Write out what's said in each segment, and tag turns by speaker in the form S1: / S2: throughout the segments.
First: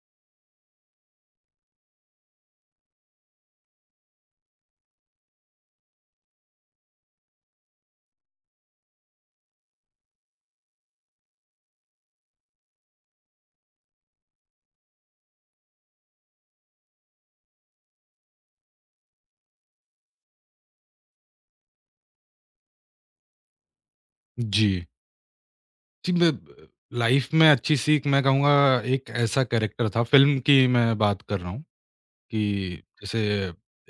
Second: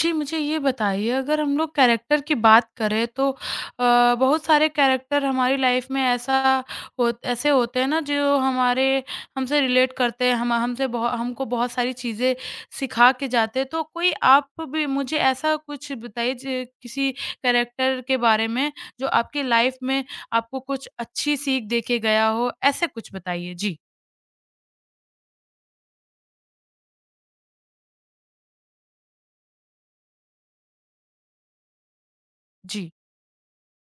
S1: जी, मुझे ये बताइए, अगर हम लोग कैरेक्टर की बात करें तो बहुत सारे कैरेक्टर हमारी लाइफ में ऐसा हो ऐसे होते हैं ना, जो हमारे हमसे रिलेट करते हैं, हम हमसे बहु हमको बहुत सारी चीज़ें सिखा के जाते हैं। तो कोई आप भी मुझे ऐसा कुछ बताइए ज किसी कैरेक्टर के बारे में जो आपकी लाइफ में आपको कुछ अच्छी सीख दे के गया हो, ऐसे कुछ बताइए? जी,
S2: जी। जी, मैं लाइफ़ में अच्छी सीख मैं कहूँगा एक ऐसा कैरेक्टर था फ़िल्म की मैं बात कर रहा हूँ कि
S1: जी।
S2: जैसे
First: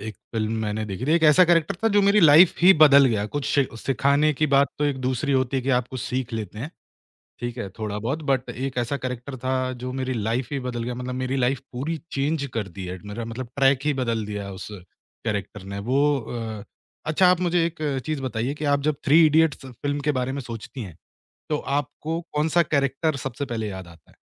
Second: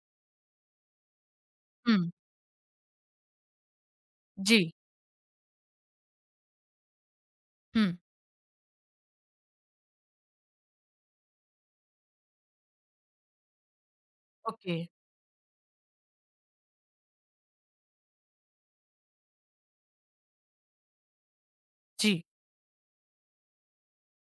S2: एक फ़िल्म मैंने देखी थी, एक ऐसा कैरेक्टर था
S1: हुँ,
S2: जो मेरी लाइफ़ ही बदल गया। कुछ शि सिखाने की बात
S1: जी,
S2: तो एक दूसरी होती है कि आप कुछ सीख लेते हैं, ठीक है,
S1: हुँ,
S2: थोड़ा-बहुत बट एक ऐसा कैरेक्टर था जो मेरी लाइफ़ ही बदल गया मतलब मेरी लाइफ़ पूरी चेंज कर दी है। मेरा मतलब ट्रैक ही बदल दिया उस
S1: ओके,
S2: कैरेक्टर ने। अच्छा आप मुझे एक चीज़ बताइए कि आप जब थ्री इडियट्स फ़िल्म के बारे में सोचती हैं, तो आपको
S1: जी।
S2: कौन-सा कैरेक्टर सबसे पहले याद आता है?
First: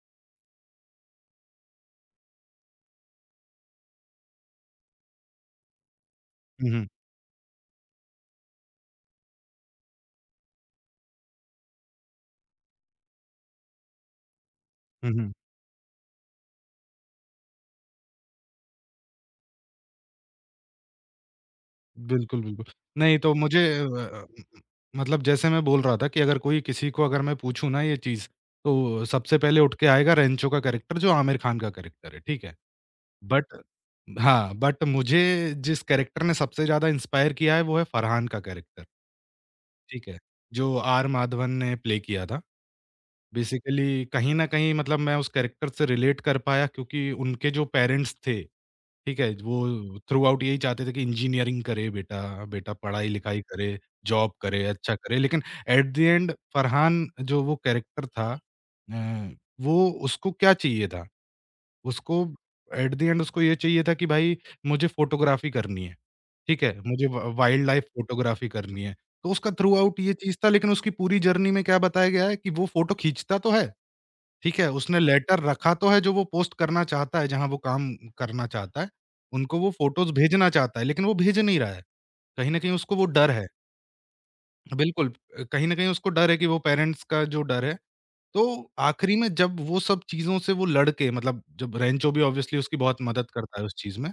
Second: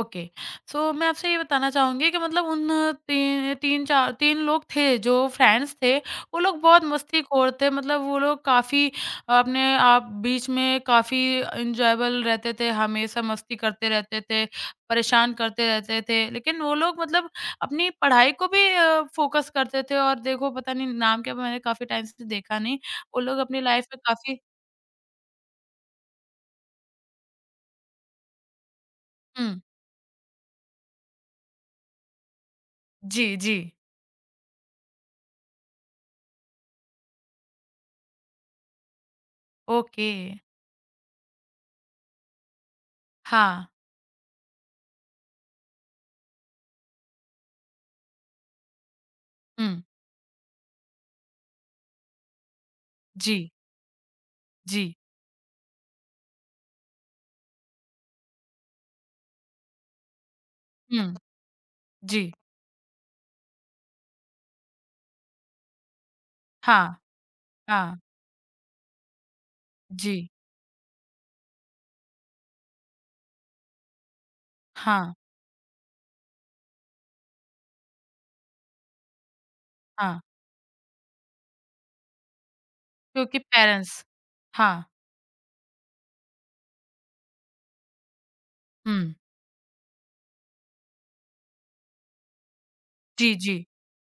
S1: ओके। सो मैं आपसे ये बताना चाहूँगी कि मतलब उन ती 3-4 3 लोग थे जो फ्रेंड्स थे, वो लोग
S2: हुँ,
S1: बहुत
S2: हुँ।
S1: मस्तीखोर थे। मतलब वो लोग काफ़ी अपने आप बीच में काफ़ी एन्जॉयबल रहते थे, हमेशा मस्ती करते रहते थे,
S2: हुँ, हुँ।
S1: परेशान करते रहते थे। लेकिन वो लोग मतलब अपनी पढ़ाई को भी फ़ोकस करते थे और देखो पता नहीं नाम क्या, मैंने काफ़ी टाइम से
S2: बिल्कुल,
S1: देखा
S2: बिल्कुल।
S1: नहीं।
S2: नहीं
S1: वो
S2: तो
S1: लोग अपनी
S2: मुझे
S1: लाइफ़ में
S2: अ,
S1: काफ़ी
S2: मतलब जैसे मैं बोल रहा था कि अगर कोई किसी को अगर मैं पूछूँ ना ये चीज़, तो सबसे पहले
S1: हुँ।
S2: उठ के आएगा रेंचो का कैरेक्टर जो आमिर खान का कैरेक्टर है, ठीक है?
S1: जी, जी।
S2: बट हाँ, बट मुझे जिस कैरेक्टर ने सबसे ज़्यादा इंस्पायर किया है वो है फरहान का कैरेक्टर। ठीक
S1: ओके।
S2: है, जो आर माधवन ने प्ले किया था।
S1: हाँ।
S2: बेसिकली कहीं न कहीं मतलब मैं उस कैरेक्टर से रिलेट कर पाया क्योंकि उनके जो पेरेंट्स थे, ठीक है?
S1: हुँ।
S2: वो थ्रूआउट यही चाहते थे कि इंजीनियरिंग करे बेटा, बेटा पढ़ाई-लिखाई
S1: जी,
S2: करे, जॉब करे,
S1: जी।
S2: अच्छा करे। लेकिन एट द एंड फरहान जो वो कैरेक्टर था अ, वो उसको क्या चाहिए था?
S1: हुँ।
S2: उसको
S1: जी,
S2: एट द एंड उसको ये चाहिए था कि भाई मुझे फ़ोटोग्राफ़ी करनी है, ठीक है?
S1: हाँ,
S2: मुझे व वाइल्ड लाइफ़
S1: हाँ,
S2: फ़ोटोग्राफ़ी करनी है। तो उसका थ्रूआउट ये
S1: जी,
S2: चीज़ था लेकिन उसकी पूरी जर्नी में क्या बताया गया है कि वो फ़ोटो खींचता तो है, ठीक है, उसने
S1: हाँ,
S2: लेटर रखा तो है जो वो पोस्ट करना चाहता है, जहाँ वो काम करना चाहता है, उनको वो फ़ोटोज़
S1: हाँ,
S2: भेजना चाहता है, लेकिन वो भेज नहीं रहा है। कहीं न कहीं उसको वो डर
S1: क्योंकि
S2: है,
S1: पेरेंट्स हाँ,
S2: बिल्कुल, कहीं न कहीं उसको डर है कि वो पेरेंट्स का जो डर है। तो
S1: हुँ,
S2: आखिरी में जब वो सब चीज़ों से वो लड़ के मतलब जब रेंचो भी ऑब्वियसली उसकी बहुत मदद
S1: जी, जी,
S2: करता है उस चीज़ में।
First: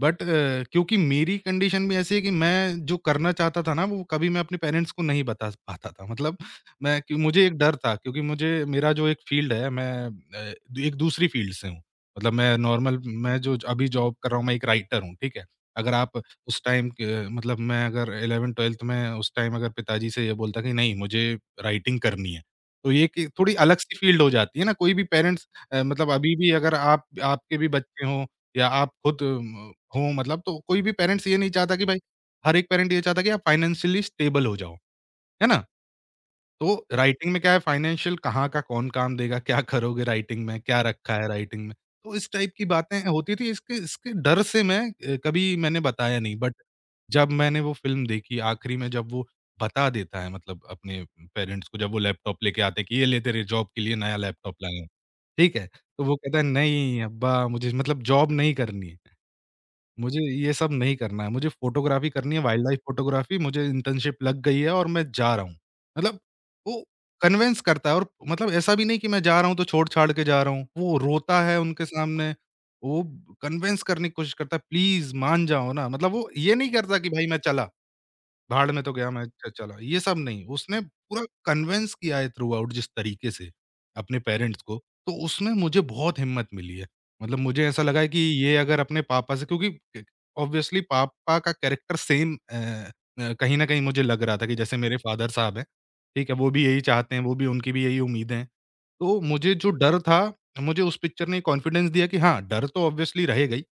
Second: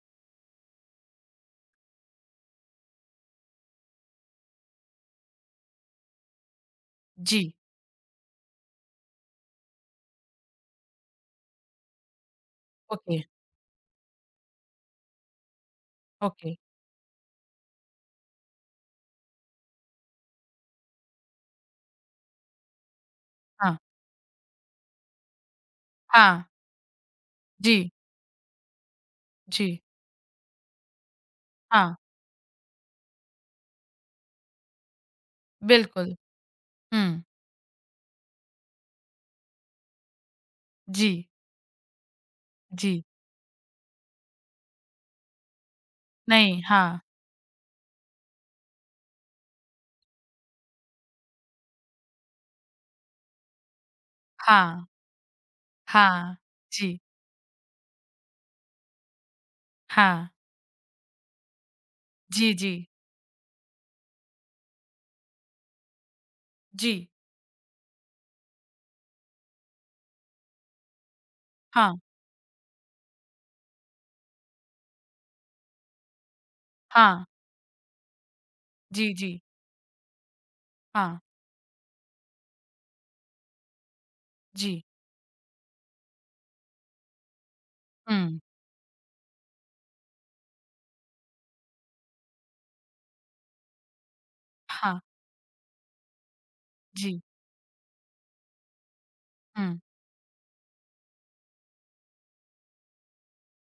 S2: बट अ, क्योंकि मेरी कंडीशन भी ऐसी है कि मैं जो करना चाहता था ना वो कभी मैं अपने पेरेंट्स को नहीं बता पाता था। मतलब मैं कि मुझे
S1: जी,
S2: एक डर था क्योंकि मुझे मेरा जो एक फ़ील्ड है एक दूसरी फ़ील्ड से हूँ। मतलब मैं नॉर्मल
S1: ओके,
S2: मैं जो अभी जॉब कर रहा हूँ मैं एक राइटर हूँ, ठीक है? अगर आप
S1: ओके,
S2: उस टाइम क मतलब मैं अगर 11th-12th में उस टाइम अगर पिताजी से ये बोलता कि नहीं मुझे राइटिंग करनी है। तो ये कि थोड़ी
S1: हाँ,
S2: अलग सी फ़ील्ड हो जाती है ना, कोई भी पेरेंट्स मतलब अभी
S1: हाँ,
S2: भी अगर आप आपके भी
S1: जी,
S2: बच्चे हों या आप खुद म
S1: जी,
S2: हों मतलब तो कोई भी पेरेंट्स ये नहीं चाहता कि
S1: हाँ,
S2: भाई हर एक पेरेंट ये चाहता है कि आप फ़ाइनेंशियली स्टेबल हो जाओ, है ना?
S1: बिल्कुल,
S2: तो
S1: हुँ,
S2: राइटिंग में क्या है, फाइनेंशियल कहाँ का कौन काम देगा, क्या करोगे राइटिंग में, क्या रखा है
S1: जी,
S2: राइटिंग में? तो इस टाइप की बातें
S1: जी,
S2: होती थी इसके इसके डर से कभी मैंने बताया नहीं बट
S1: नहीं, हाँ,
S2: जब मैंने वो फ़िल्म देखी आखिरी में जब वो बता देता है मतलब अपने पेरेंट्स को जब वो लैपटॉप लेके आते हैं कि ये ले तेरे जॉब के लिए नया लैपटॉप लाए
S1: हाँ,
S2: हैं, ठीक है? तो वो
S1: हाँ,
S2: कहता है
S1: जी,
S2: नहीं अब्बा मुझे मतलब जॉब नहीं करनी है। मुझे
S1: हाँ,
S2: ये सब नहीं करना है, मुझे फ़ोटोग्राफ़ी करनी है,
S1: जी,
S2: वाइल्ड
S1: जी,
S2: लाइफ़ फ़ोटोग्राफ़ी, मुझे इंटर्नशिप लग गई है और मैं जा रहा हूँ। मतलब वो
S1: जी,
S2: कन्विन्स करता है और मतलब ऐसा भी नहीं कि मैं जा रहा हूँ, तो छोड़-छाड़ के जा रहा हूँ। वो रोता है उनके
S1: हाँ,
S2: सामने, वो कन्विन्स करने की कोशिश करता है, "प्लीज़ मान जाओ ना।" मतलब वो ये नहीं करता कि
S1: हाँ,
S2: भाई मैं चला। भाड़ में तो गया
S1: जी,
S2: मैं
S1: जी,
S2: च चला, ये सब नहीं, उसने
S1: हाँ,
S2: पूरा कन्विन्स किया है थ्रू आउट जिस तरीके से, अपने पेरेंट्स को,
S1: जी,
S2: तो उसमें मुझे बहुत हिम्मत मिली है। मतलब मुझे ऐसा लगा है कि
S1: हुँ,
S2: ये अगर अपने पापा से क्योंकि क ऑब्वियसली पापा का कैरेक्टर सेम कहीं न कहीं मुझे लग रहा था कि जैसे मेरे
S1: हाँ,
S2: फादर साहब हैं, ठीक है? वो भी यही चाहते हैं,
S1: जी,
S2: वो भी उनकी भी यही उम्मीदें हैं। तो मुझे जो
S1: हुँ,
S2: डर था, मुझे उस पिक्चर ने कॉन्फिडेंस दिया कि हाँ, डर तो ऑब्वियसली रहेगा ही।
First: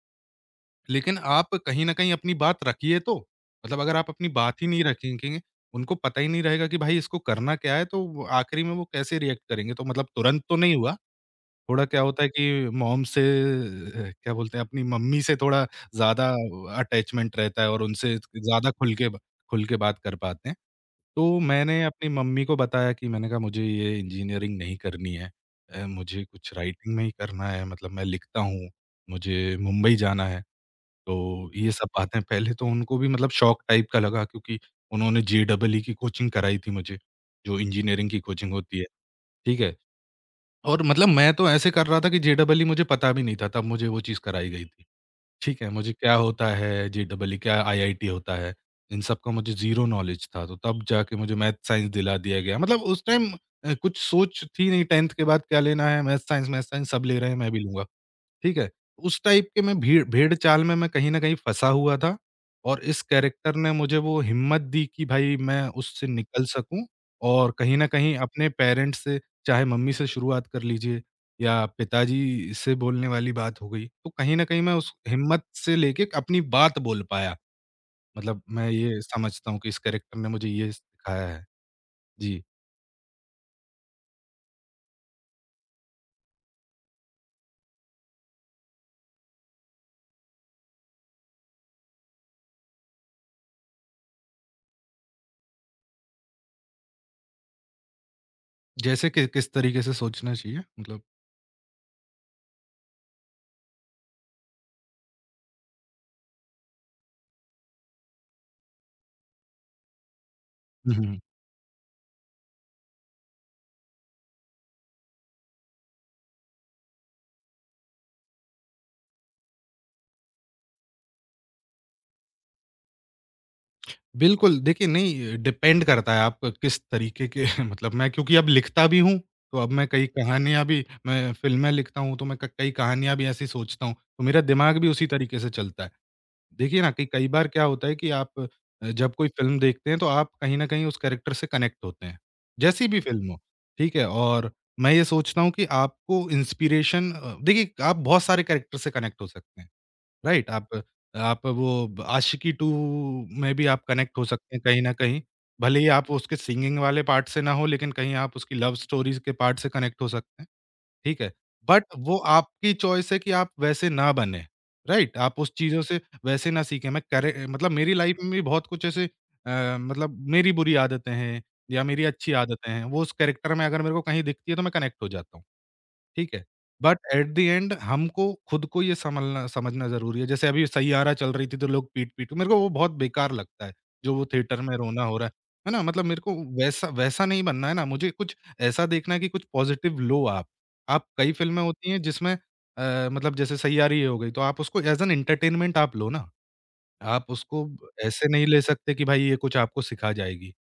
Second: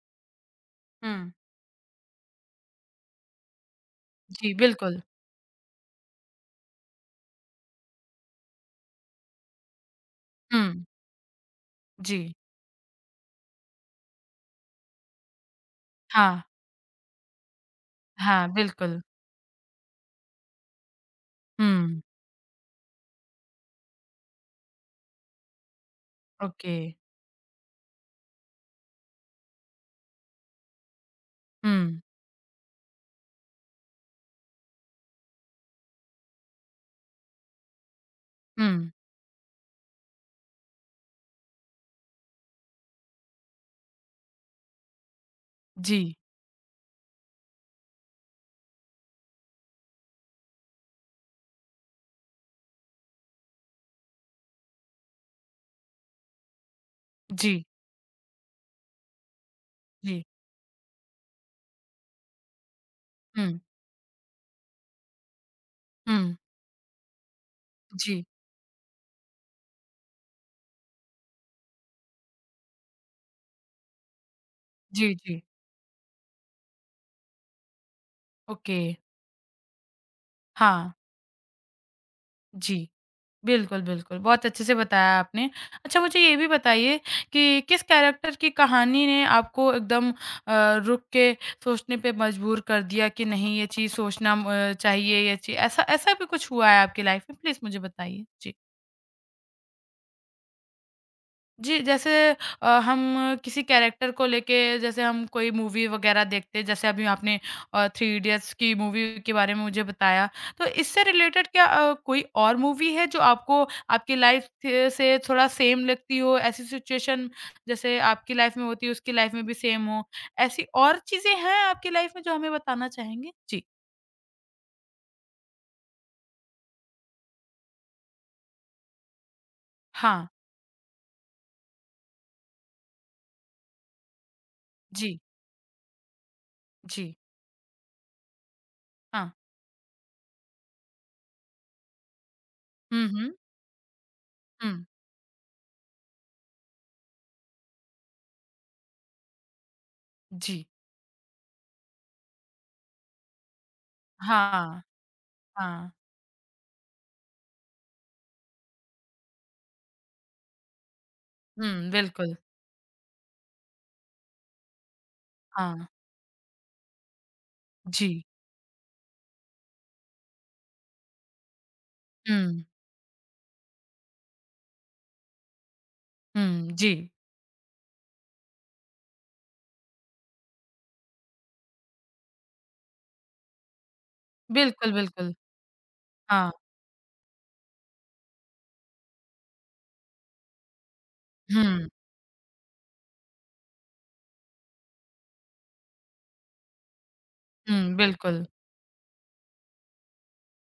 S2: लेकिन
S1: हुँ,
S2: आप कहीं न कहीं अपनी बात रखिए तो। मतलब अगर आप अपनी
S1: जी,
S2: बात ही नहीं
S1: बिल्कुल,
S2: रखेंगे, उनको पता ही नहीं रहेगा कि भाई इसको करना क्या है, तो वो आखिरी में वो कैसे रिएक्ट करेंगे। तो मतलब तुरंत तो नहीं
S1: हुँ,
S2: हुआ, थोड़ा क्या होता है
S1: जी,
S2: कि क्या बोलते हैं अपनी मम्मी से थोड़ा ज़्यादा
S1: हाँ,
S2: अटैचमेंट रहता है और उनसे
S1: हाँ,
S2: ज़्यादा खुल
S1: बिल्कुल,
S2: के ब खुल के बात कर पाते हैं। तो मैंने
S1: हुँ,
S2: अपनी मम्मी को बताया कि मैंने कहा मुझे ये इंजीनियरिंग नहीं करनी है। मुझे कुछ
S1: ओके।
S2: राइटिंग में ही करना है मतलब मैं लिखता हूँ, मुझे मुंबई जाना है। तो ये सब
S1: हुँ,
S2: बातें पहले तो उनको भी मतलब शॉक टाइप का लगा क्योंकि उन्होंने जेईई की कोचिंग कराई थी मुझे, जो इंजीनियरिंग की कोचिंग
S1: हुँ,
S2: होती है, ठीक है? और मतलब मैं तो ऐसे कर रहा था कि जेईई मुझे पता भी नहीं था, तब मुझे वो चीज़ कराई गई थी, ठीक है? मुझे क्या
S1: जी,
S2: होता है जेईई, क्या आईआईटी होता है, इन सब का मुझे ज़ीरो नॉलेज था, तो तब जाके मुझे मैथ साइंस दिला दिया गया। मतलब कुछ सोच थी नहीं 10th के बाद क्या लेना है, मैथ साइंस सब ले रहे हैं, मैं भी
S1: जी,
S2: लूँगा। ठीक है? उस टाइप के मैं भीड़
S1: जी,
S2: भेड़-चाल में मैं कहीं न कहीं फँसा हुआ था और इस कैरेक्टर
S1: हुँ,
S2: ने मुझे वो हिम्मत दी कि भाई मैं उससे
S1: हुँ,
S2: निकल सकूँ और कहीं न कहीं
S1: जी,
S2: अपने पेरेंट्स से चाहे मम्मी से शुरुआत कर लीजिए या पिताजी से बोलने वाली बात हो गई, तो कहीं न कहीं मैं उस
S1: जी,
S2: हिम्मत
S1: जी,
S2: से लेके अपनी बात बोल पाया। मतलब मैं
S1: ओके,
S2: ये समझता हूँ कि इस कैरेक्टर ने मुझे ये
S1: हाँ,
S2: सिखाया है। जी,
S1: जी, बिल्कुल, बिल्कुल, बहुत अच्छे से बताया आपने। अच्छा, मुझे ये भी बताइए कि किस कैरेक्टर की कहानी ने आपको एकदम रुक के सोचने पे मजबूर कर दिया कि नहीं, ये चीज़ सोचना म चाहिए, ये चीज़ ऐसा ऐसा भी कुछ हुआ है आपकी लाइफ में? प्लीज़ मुझे बताइए? जी।
S2: जैसे कि किस तरीके से सोचना चाहिए
S1: जी, जैसे हम किसी कैरेक्टर को लेके, जैसे हम कोई मूवी वग़ैरह देखते हैं, जैसे अभी आपने थ्री इडियट्स की मूवी के बारे में मुझे बताया, तो इससे
S2: मतलब
S1: रिलेटेड क्या कोई और मूवी है जो आपको आपकी लाइफ़ थ से थोड़ा सेम लगती हो? ऐसी सिचुएशन जैसे आपकी लाइफ़ में होती है, उसकी लाइफ़ में भी सेम हो, ऐसी और चीज़ें हैं आपकी लाइफ़ में जो हमें बताना चाहेंगे? जी।
S2: बिल्कुल, देखिए नहीं डिपेंड करता है आप किस तरीके के मतलब मैं क्योंकि अब लिखता भी हूँ, तो अब मैं कई
S1: हाँ।
S2: कहानियाँ भी मैं फ़िल्में लिखता हूँ, तो मैं क कई कहानियाँ भी ऐसी सोचता हूँ, तो मेरा दिमाग भी उसी
S1: जी,
S2: तरीके से चलता है। देखिए ना कि
S1: जी।
S2: कई बार क्या होता है कि जब कोई
S1: हाँ।
S2: फ़िल्म देखते हैं, तो आप कहीं न कहीं उस कैरेक्टर से कनेक्ट होते हैं, जैसी भी
S1: हुँ,
S2: फ़िल्म
S1: हुँ।
S2: हो, ठीक है? और
S1: हुँ।
S2: मैं ये सोचता हूँ कि आपको देखिए आप बहुत सारे कैरेक्टर से कनेक्ट हो सकते हैं। राइट?
S1: जी।
S2: आप वो ब आशिकी 2 में भी आप कनेक्ट हो सकते हैं कहीं
S1: हाँ,
S2: न कहीं। भले ही
S1: हाँ।
S2: आप उसके सिंगिंग वाले पार्ट से ना हो लेकिन कहीं आप उसकी लव स्टोरीज़ के पार्ट से कनेक्ट हो सकते हैं, ठीक है? बट
S1: हुँ,
S2: वो
S1: बिल्कुल।
S2: आपकी चॉइस है कि आप वैसे ना बने, राइट? आप उस चीज़ों
S1: हाँ।
S2: से वैसे ना सीखें। मैं करे मतलब मेरी
S1: जी।
S2: लाइफ़ में भी बहुत कुछ मतलब मेरी बुरी आदतें हैं या मेरी अच्छी
S1: हुँ,
S2: आदतें हैं, वो उस कैरेक्टर में अगर मेरे को कहीं दिखती है तो मैं कनेक्ट हो जाता हूँ। ठीक है?
S1: हुँ, जी।
S2: बट एट द एंड हमको खुद को ये संभलना समझना ज़रूरी है। जैसे अभी सैयारा चल रही थी तो लोग पीट-पीट मेरे को वो बहुत बेकार लगता है, जो वो थिएटर में
S1: बिल्कुल,
S2: रोना हो रहा है।
S1: बिल्कुल।
S2: है ना? मतलब मेरे को
S1: हाँ,
S2: वैसा वैसा नहीं बनना है ना, मुझे कुछ ऐसा देखना है कि कुछ पॉज़िटिव लो आप। आप कई फ़िल्में
S1: हुँ,
S2: होती हैं मतलब जैसे सैयारी हो गई, तो आप उसको एज़ एन एंटरटेनमेंट आप लो ना। आप उसको
S1: हुँ,
S2: ऐसे
S1: बिल्कुल।
S2: नहीं ले सकते कि भाई ये कुछ आपको सिखा जाएगी।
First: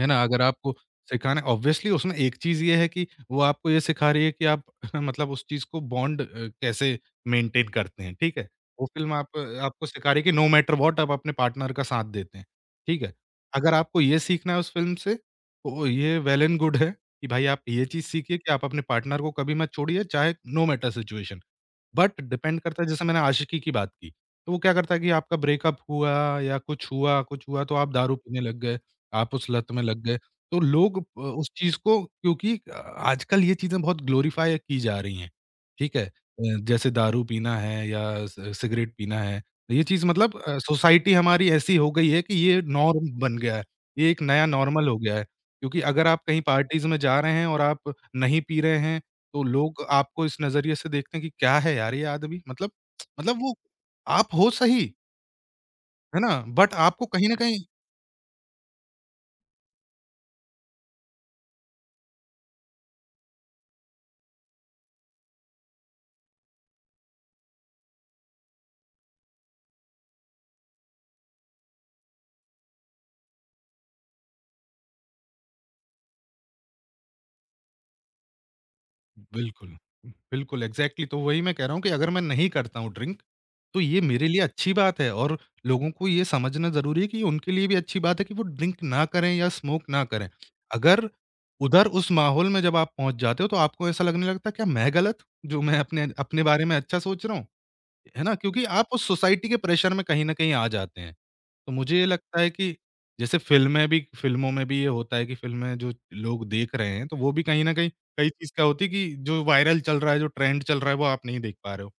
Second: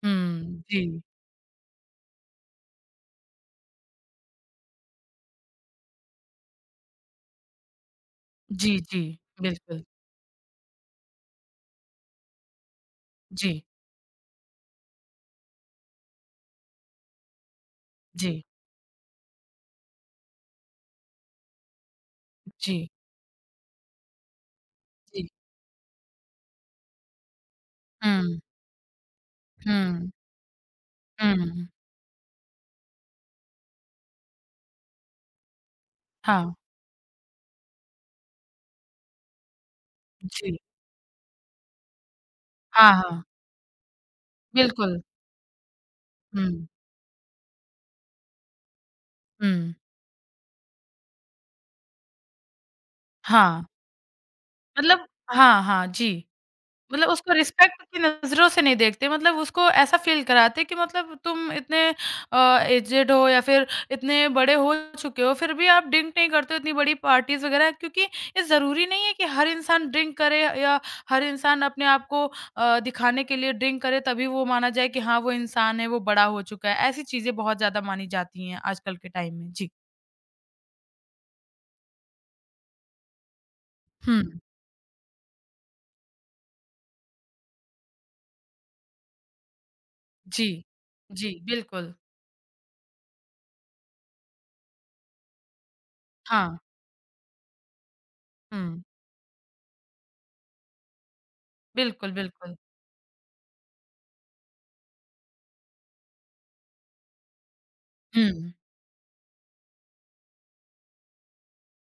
S2: है ना? अगर
S1: हुँ,
S2: आपको
S1: जी।
S2: सिखाना ऑब्वियसली उसमें एक चीज़ ये है कि वो आपको ये सिखा रही है कि आप मतलब उस चीज़ को बॉन्ड कैसे मेंटेन करते हैं, ठीक है?
S1: जी,
S2: वो
S1: जी,
S2: फ़िल्म आप
S1: बिल्कुल।
S2: आपको सिखा रही है कि नो मैटर व्हाट आप अपने पार्टनर का साथ देते हैं, ठीक है?
S1: जी,
S2: अगर आपको ये सीखना है उस फ़िल्म से, तो ये वेल एंड गुड है कि भाई आप ये चीज़ सीखिए
S1: जी,
S2: कि आप अपने पार्टनर को कभी मत छोड़िए चाहे no matter situation. But depend करता है
S1: जी,
S2: जैसे मैंने आशिकी की बात की, तो वो क्या करता है कि
S1: जी।
S2: आपका ब्रेकअप हुआ या कुछ हुआ तो आप दारू पीने
S1: हुँ,
S2: लग गए। आप उस लत में लग
S1: हुँ,
S2: गए। तो उस
S1: हुँ,
S2: चीज़ को आजकल ये चीज़ें बहुत ग्लोरीफाई की जा रही हैं, ठीक है?
S1: हाँ,
S2: जैसे दारू पीना है या सि सिगरेट पीना है। तो ये चीज़ मतलब
S1: जी।
S2: सोसाइटी हमारी ऐसी हो गई है कि ये
S1: हाँ,
S2: नॉर्म
S1: हाँ,
S2: बन गया है। ये एक नया नॉर्मल हो
S1: बिल्कुल।
S2: गया है। क्योंकि अगर आप कहीं
S1: हुँ,
S2: पार्टीज़ में जा रहे हैं और आप नहीं पी रहे हैं, तो
S1: हुँ,
S2: लोग आपको इस नज़रिए से देखते हैं कि क्या है यार ये आदमी? मतलब वो
S1: हाँ,
S2: आप हो सही,
S1: मतलब हाँ, हाँ,
S2: है
S1: जी।
S2: ना? बट आपको
S1: मतलब
S2: कहीं
S1: उसको
S2: न कहीं
S1: रिस्पेक्ट की नज़रों से नहीं देखते, मतलब उसको ऐसा फ़ील कराते कि मतलब तुम इतने एज्ड हो या फिर इतने बड़े हो चुके हो, फिर भी आप ड्रिंक नहीं करते हो इतनी बड़ी पार्टीज़ वग़ैरह, क्योंकि ये ज़रूरी नहीं है कि हर इंसान ड्रिंक करे या हर इंसान अपने आप को दिखाने के लिए ड्रिंक करे, तभी वो माना जाए कि हाँ, वो इंसान है, वो बड़ा हो चुका है। ऐसी चीज़ें बहुत ज़्यादा मानी जाती हैं आजकल के टाइम में। जी।
S2: बिल्कुल, बिल्कुल एग्ज़ैक्टली तो वही मैं कह रहा हूँ कि अगर मैं नहीं करता हूँ ड्रिंक, तो ये
S1: हुँ।
S2: मेरे लिए अच्छी बात है और लोगों को ये समझना ज़रूरी है कि उनके लिए भी अच्छी बात है कि वो ड्रिंक ना करें या स्मोक ना करें।
S1: जी।
S2: अगर
S1: जी,
S2: उधर
S1: बिल्कुल।
S2: उस माहौल में जब आप पहुँच जाते हो तो आपको ऐसा लगने लगता है क्या मैं गलत हूँ, जो मैं अपने अपने
S1: हाँ।
S2: बारे में अच्छा सोच रहा हूँ? है ना? क्योंकि
S1: हुँ।
S2: आप उस सोसाइटी के प्रेशर में कहीं न कहीं आ जाते हैं। तो मुझे ये
S1: बिल्कुल,
S2: लगता है
S1: बिल्कुल।
S2: कि जैसे फ़िल्में भी फ़िल्मों में भी ये होता है कि फ़िल्में जो लोग देख रहे हैं, तो वो भी कहीं न कहीं कई चीज़
S1: हुँ।
S2: क्या होती है कि जो वायरल चल रहा है, जो ट्रेंड चल रहा है, वो आप नहीं देख पा रहे हो,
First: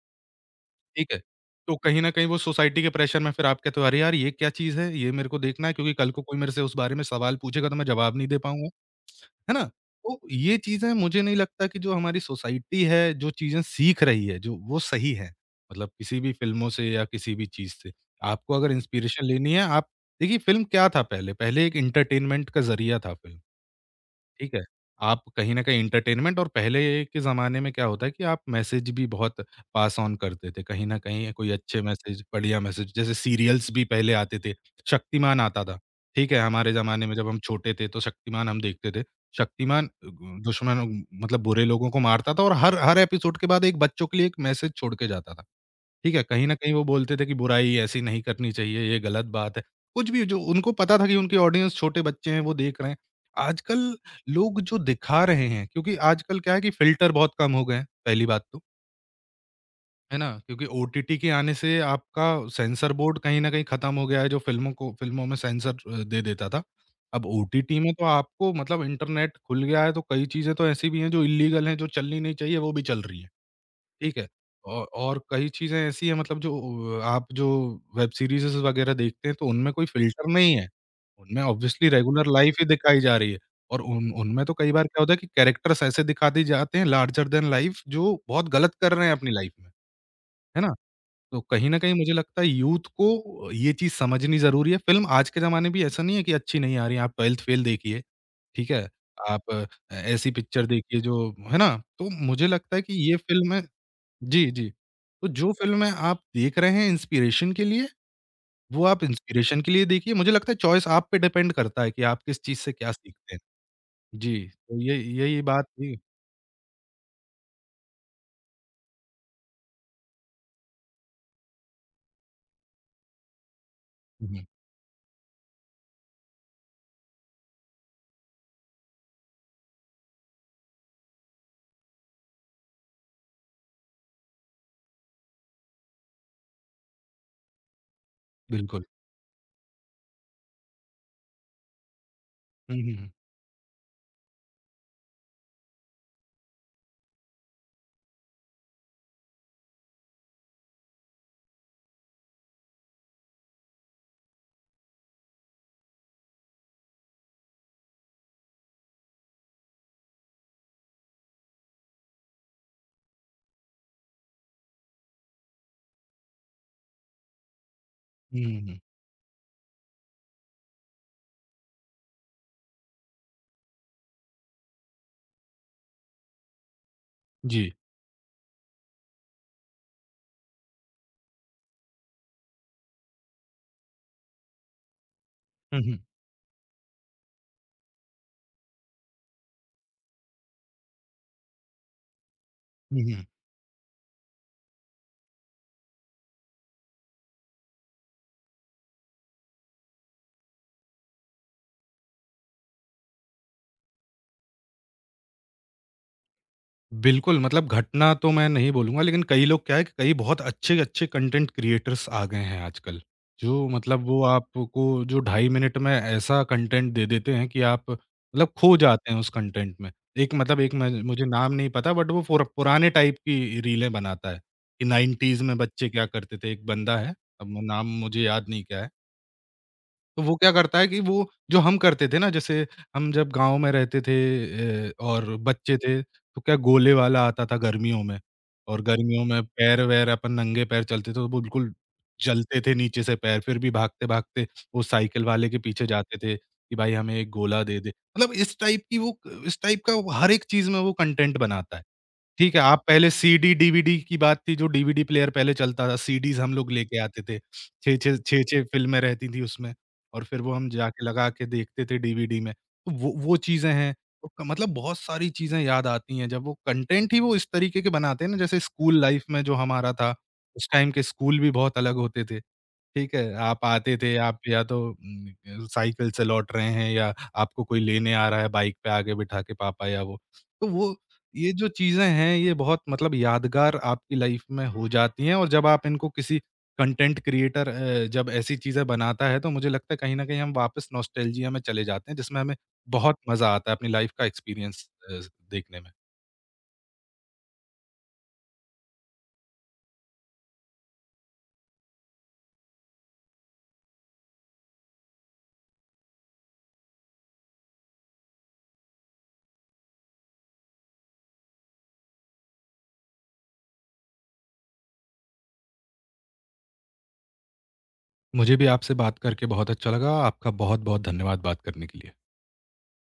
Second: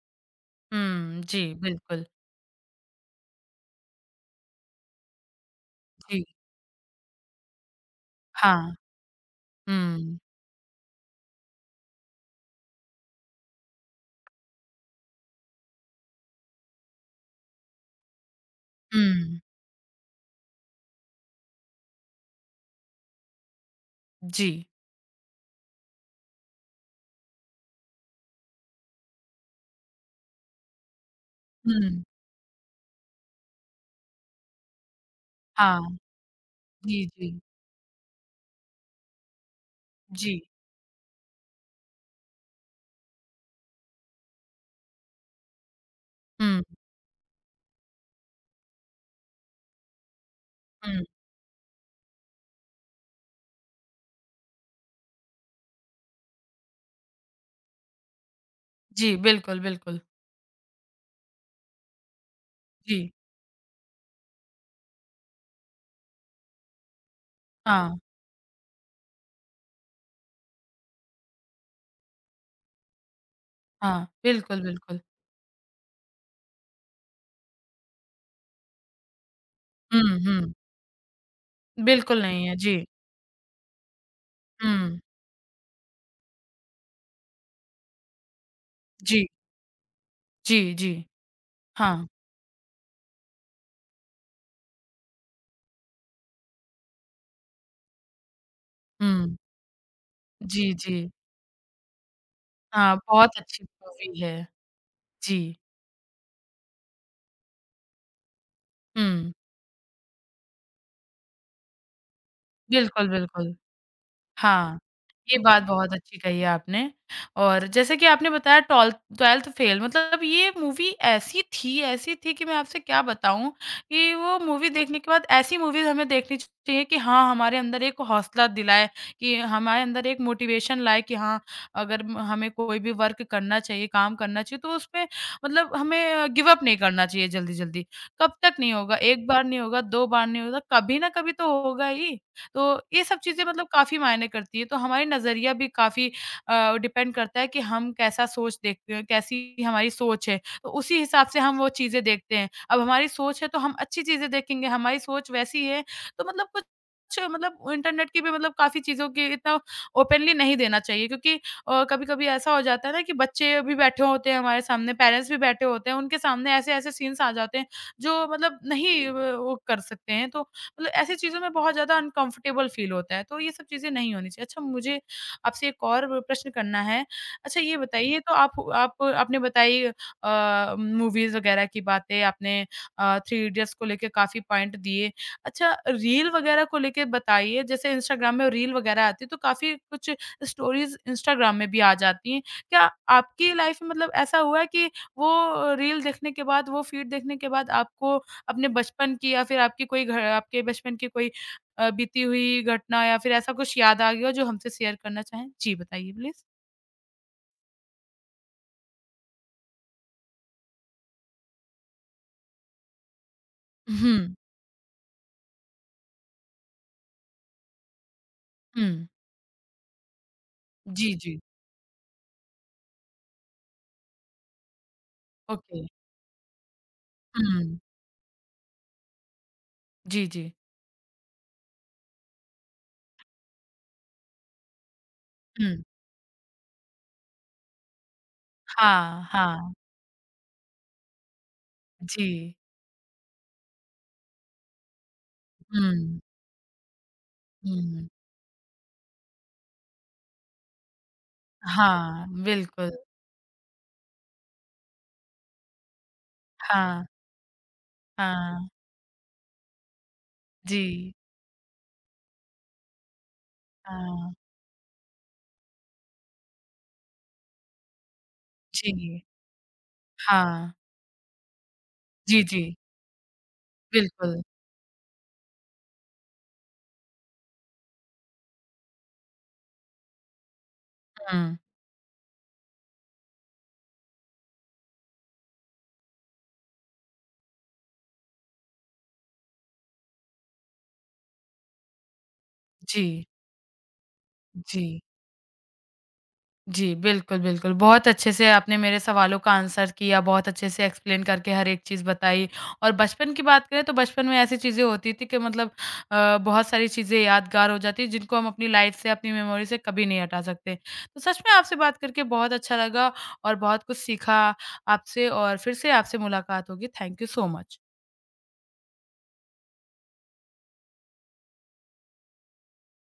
S2: ठीक है?
S1: हुँ, जी,
S2: तो कहीं
S1: बिल्कुल।
S2: न कहीं वो सोसाइटी के प्रेशर में फिर आप कहते हो, "अरे यार! ये क्या चीज़ है? ये मेरे को देखना है क्योंकि कल को
S1: जी,
S2: कोई मेरे से उस बारे में सवाल पूछेगा तो मैं जवाब नहीं दे पाऊँगा।"
S1: हाँ।
S2: है ना?
S1: हुँ,
S2: तो ये चीज़ें मुझे नहीं लगता कि जो हमारी सोसाइटी है, जो चीज़ें सीख रही है, जो वो सही है। मतलब किसी भी फ़िल्मों से या किसी भी चीज़ से। आपको अगर इंस्पिरेशन
S1: हुँ,
S2: लेनी है आप देखिए फ़िल्म क्या था पहले? पहले एक एंटरटेनमेंट का ज़रिया था फ़िल्म।
S1: जी,
S2: ठीक है? आप कहीं न कहीं एंटरटेनमेंट और पहले के ज़माने में क्या होता है कि आप मैसेज भी बहुत पास ऑन करते थे। कहीं न कहीं कोई अच्छे
S1: हुँ,
S2: मैसेज, बढ़िया मैसेज जैसे सीरियल्स भी पहले आते थे। शक्तिमान आता था,
S1: हाँ,
S2: ठीक है? हमारे ज़माने
S1: जी,
S2: में जब
S1: जी,
S2: हम छोटे थे तो शक्तिमान हम देखते थे। शक्तिमान
S1: जी,
S2: दुश्मन मतलब बुरे लोगों को मारता था और हर हर एपिसोड के बाद एक बच्चों के लिए एक मैसेज छोड़ के जाता था। ठीक है, कहीं न
S1: हुँ,
S2: कहीं वो बोलते थे कि बुराई ऐसी नहीं करनी चाहिए, ये गलत बात है। कुछ भी जो उनको पता
S1: हुँ,
S2: था कि उनकी ऑडियंस छोटे बच्चे हैं, वो देख रहे हैं। आजकल लोग जो दिखा रहे हैं क्योंकि आजकल क्या है कि फ़िल्टर बहुत कम हो गए हैं, पहली बात तो,
S1: जी, बिल्कुल, बिल्कुल,
S2: है ना? क्योंकि ओटीटी के आने से आपका सेंसर
S1: जी,
S2: बोर्ड कहीं न कहीं खत्म हो गया है, जो फ़िल्मों को फ़िल्मों में सेंसर दे देता था। अब ओटीटी
S1: हाँ,
S2: में तो आपको मतलब इंटरनेट खुल गया है, तो कई चीज़ें तो ऐसी भी हैं जो इल्लीगल हैं, जो चलनी नहीं चाहिए, वो भी चल रही हैं।
S1: हाँ,
S2: ठीक है।
S1: बिल्कुल,
S2: औ
S1: बिल्कुल,
S2: और कई चीज़ें ऐसी हैं मतलब जो आप जो वेब सीरीज़ेज़ वग़ैरह देखते हैं तो उनमें कोई
S1: हुँ,
S2: फ़िल्टर
S1: हुँ,
S2: नहीं है। उनमें ऑब्वियसली
S1: बिल्कुल
S2: रेगुलर
S1: नहीं है,
S2: लाइफ़ ही
S1: जी,
S2: दिखाई जा रही है और उन उनमें तो कई बार
S1: हुँ,
S2: क्या होता है कि कैरेक्टर्स ऐसे दिखा दिए जाते हैं लार्जर दैन लाइफ़ जो बहुत गलत कर रहे हैं
S1: जी,
S2: अपनी लाइफ़ में, है ना?
S1: जी, जी,
S2: तो कहीं न कहीं
S1: हाँ,
S2: मुझे लगता है यूथ को ये चीज़ समझनी ज़रूरी है। फ़िल्म आज के ज़माने में भी ऐसा नहीं है कि अच्छी नहीं आ रही है, आप ट्वेल्थ फ़ेल देखिए, ठीक है?
S1: हुँ,
S2: आप ऐसी पिक्चर
S1: जी, जी,
S2: देखिए जो है ना? तो मुझे लगता है कि
S1: हाँ,
S2: ये
S1: बहुत
S2: फ़िल्में
S1: अच्छी मूवी
S2: जी,
S1: है,
S2: जी। तो जो
S1: जी,
S2: फ़िल्में आप देख रहे हैं इंस्पिरेशन के लिए, वो आप
S1: हुँ,
S2: इंस्पिरेशन के लिए देखिए, मुझे लगता है चॉइस आप पे डिपेंड करता है कि आप किस चीज़ से क्या
S1: बिल्कुल,
S2: सीखते हैं।
S1: बिल्कुल।
S2: जी,
S1: हाँ,
S2: तो ये
S1: ये
S2: यही
S1: बात
S2: बात
S1: बहुत
S2: थी।
S1: अच्छी कही है आपने, और जैसे कि आपने बताया टॉल 12th फेल, मतलब ये मूवी ऐसी थी कि मैं आपसे क्या बताऊँ कि
S2: हुँ,
S1: वो
S2: हुँ,
S1: मूवी देखने के बाद ऐसी मूवीज़ हमें देखनी चाहिए कि हाँ, हमारे अंदर एक हौसला दिलाए, कि हमारे अंदर एक मोटिवेशन लाए कि हाँ, अगर म हमें कोई भी वर्क करना चाहिए, काम करना चाहिए, तो उसपे मतलब हमें गिव अप नहीं करना चाहिए जल्दी-जल्दी। कब तक नहीं
S2: बिल्कुल।
S1: होगा, 1 बार नहीं होगा, 2 बार नहीं होगा, कभी ना कभी तो होगा ही। तो
S2: हुँ, हुँ,
S1: ये
S2: हुँ।
S1: सब चीज़ें मतलब काफ़ी मायने करती है, तो हमारी नज़रिया भी काफ़ी डिपेंड करता है कि हम कैसा सोच देखते हैं, कैसी हमारी सोच है, तो उसी हिसाब से हम वो चीज़ें देखते हैं। अब हमारी सोच है तो हम अच्छी चीज़ें देखेंगे, हमारी सोच वैसी है तो मतलब कुछ कुछ मतलब इंटरनेट की भी मतलब काफ़ी चीज़ों की इतना ओपनली नहीं देना चाहिए, क्योंकि कभी-कभी ऐसा हो जाता है ना कि बच्चे भी बैठे होते हैं हमारे सामने, पेरेंट्स भी बैठे होते हैं, उनके सामने ऐसे-ऐसे सीन्स आ जाते हैं जो
S2: हुँ,
S1: मतलब
S2: हुँ, हुँ।
S1: नहीं व वो कर सकते हैं, तो मतलब ऐसी चीज़ों में बहुत ज़्यादा अनकंफर्टेबल फ़ील होता है, तो ये सब चीज़ें नहीं होनी चाहिए। अच्छा, मुझे आपसे एक और प्रश्न करना है। अच्छा,
S2: जी।
S1: ये बताइए, तो आप आपने बताई मूवीज़ वग़ैरह की बातें, आपने थ्री इडियट्स को लेके काफ़ी पॉइंट दिए। अच्छा,
S2: हुँ, हुँ।
S1: रील वग़ैरह को लेके बताइए, जैसे इंस्टाग्राम में रील वग़ैरह आती है तो काफ़ी कुछ स्टोरीज़ इंस्टाग्राम में भी आ जाती हैं। क्या
S2: हुँ, हुँ।
S1: आपकी लाइफ़ में मतलब ऐसा हुआ है कि वो रील देखने के बाद, वो फ़ीड देखने के बाद आपको अपने बचपन की या फिर आपकी कोई घ आपके बचपन की कोई बीती हुई घटना या फिर ऐसा कुछ याद आ गया हो जो हमसे शेयर करना चाहें? जी, बताइए प्लीज़।
S2: बिल्कुल, मतलब घटना तो मैं नहीं बोलूँगा, लेकिन कई लोग क्या है कि कई बहुत अच्छे-अच्छे कंटेंट क्रिएटर्स आ गए हैं आजकल। जो मतलब
S1: हुँ,
S2: वो आपको जो 2.5 मिनट में ऐसा कंटेंट दे देते हैं कि आप मतलब खो
S1: हुँ।
S2: जाते हैं उस कंटेंट में। एक मतलब एक मैं
S1: जी,
S2: मुझे
S1: जी।
S2: नाम नहीं पता बट वो पुराने टाइप की रीलें बनाता है, कि 90s में
S1: ओके।
S2: बच्चे क्या करते थे। एक बंदा है, अब वो
S1: हुँ।
S2: नाम मुझे याद नहीं क्या है। तो
S1: जी,
S2: वो क्या
S1: जी।
S2: करता है कि वो जो हम करते थे ना, जैसे हम जब गाँव में रहते थे और बच्चे
S1: हुँ।
S2: थे, तो क्या गोले वाला आता था गर्मियों में और
S1: हाँ,
S2: गर्मियों में
S1: हाँ।
S2: पैर-वैर अपन नंगे पैर चलते थे, तो वो बिल्कुल
S1: जी।
S2: जलते थे नीचे से पैर, फिर भी भागते-भागते वो साइकिल वाले के पीछे जाते
S1: हुँ,
S2: थे कि भाई हमें एक गोला दे दे।
S1: हुँ।
S2: मतलब इस टाइप की वो इस टाइप का वो हर एक चीज़ में वो कंटेंट बनाता है।
S1: हाँ,
S2: ठीक है, आप
S1: बिल्कुल।
S2: पहले सीडी, डीवीडी की बात थी जो डीवीडी प्लेयर पहले चलता था, सीडीज़ हम लोग लेके
S1: हाँ,
S2: आते थे। 6-6 6-6
S1: हाँ।
S2: फ़िल्में रहती थी उसमें और फिर वो हम जाके
S1: जी।
S2: लगा के देखते थे डीवीडी में। तो वो चीज़ें हैं, तो
S1: हाँ,
S2: क मतलब बहुत सारी चीज़ें याद आती हैं जब वो कंटेंट ही वो इस तरीके के बनाते हैं ना जैसे स्कूल
S1: जी।
S2: लाइफ़ में जो हमारा था, उस
S1: हाँ।
S2: टाइम के स्कूल भी बहुत अलग होते थे।
S1: जी, जी।
S2: ठीक है, आप आते थे,
S1: बिल्कुल।
S2: आप या तो साइकिल से लौट रहे हैं या आपको कोई लेने आ रहा है बाइक पे आगे बिठा के पापा या वो। तो वो ये
S1: हुँ।
S2: जो चीज़ें हैं, ये बहुत मतलब यादगार आपकी लाइफ़ में हो जाती हैं और जब आप इनको किसी कंटेंट क्रिएटर जब ऐसी चीज़ें बनाता है, तो मुझे लगता है कहीं न कहीं हम वापस नॉस्टैल्जिया में चले जाते हैं, जिसमें हमें बहुत
S1: जी,
S2: मज़ा आता है अपनी लाइफ़ का
S1: जी।
S2: एक्सपीरियंस देखने में।
S1: जी, बिल्कुल, बिल्कुल। बहुत अच्छे से आपने मेरे सवालों का आंसर किया, बहुत अच्छे से एक्सप्लेन करके हर एक चीज़ बताई, और बचपन की बात करें तो बचपन में ऐसी चीज़ें होती थी कि मतलब बहुत सारी चीज़ें यादगार हो जाती हैं जिनको हम अपनी लाइफ़ से, अपनी मेमोरी से कभी नहीं हटा सकते। तो सच में आपसे बात करके बहुत अच्छा लगा और बहुत कुछ सीखा आपसे, और फिर से आपसे मुलाकात होगी। Thank you so much.
S2: मुझे भी आपसे बात करके बहुत अच्छा लगा। आपका बहुत-बहुत धन्यवाद बात करने के लिए।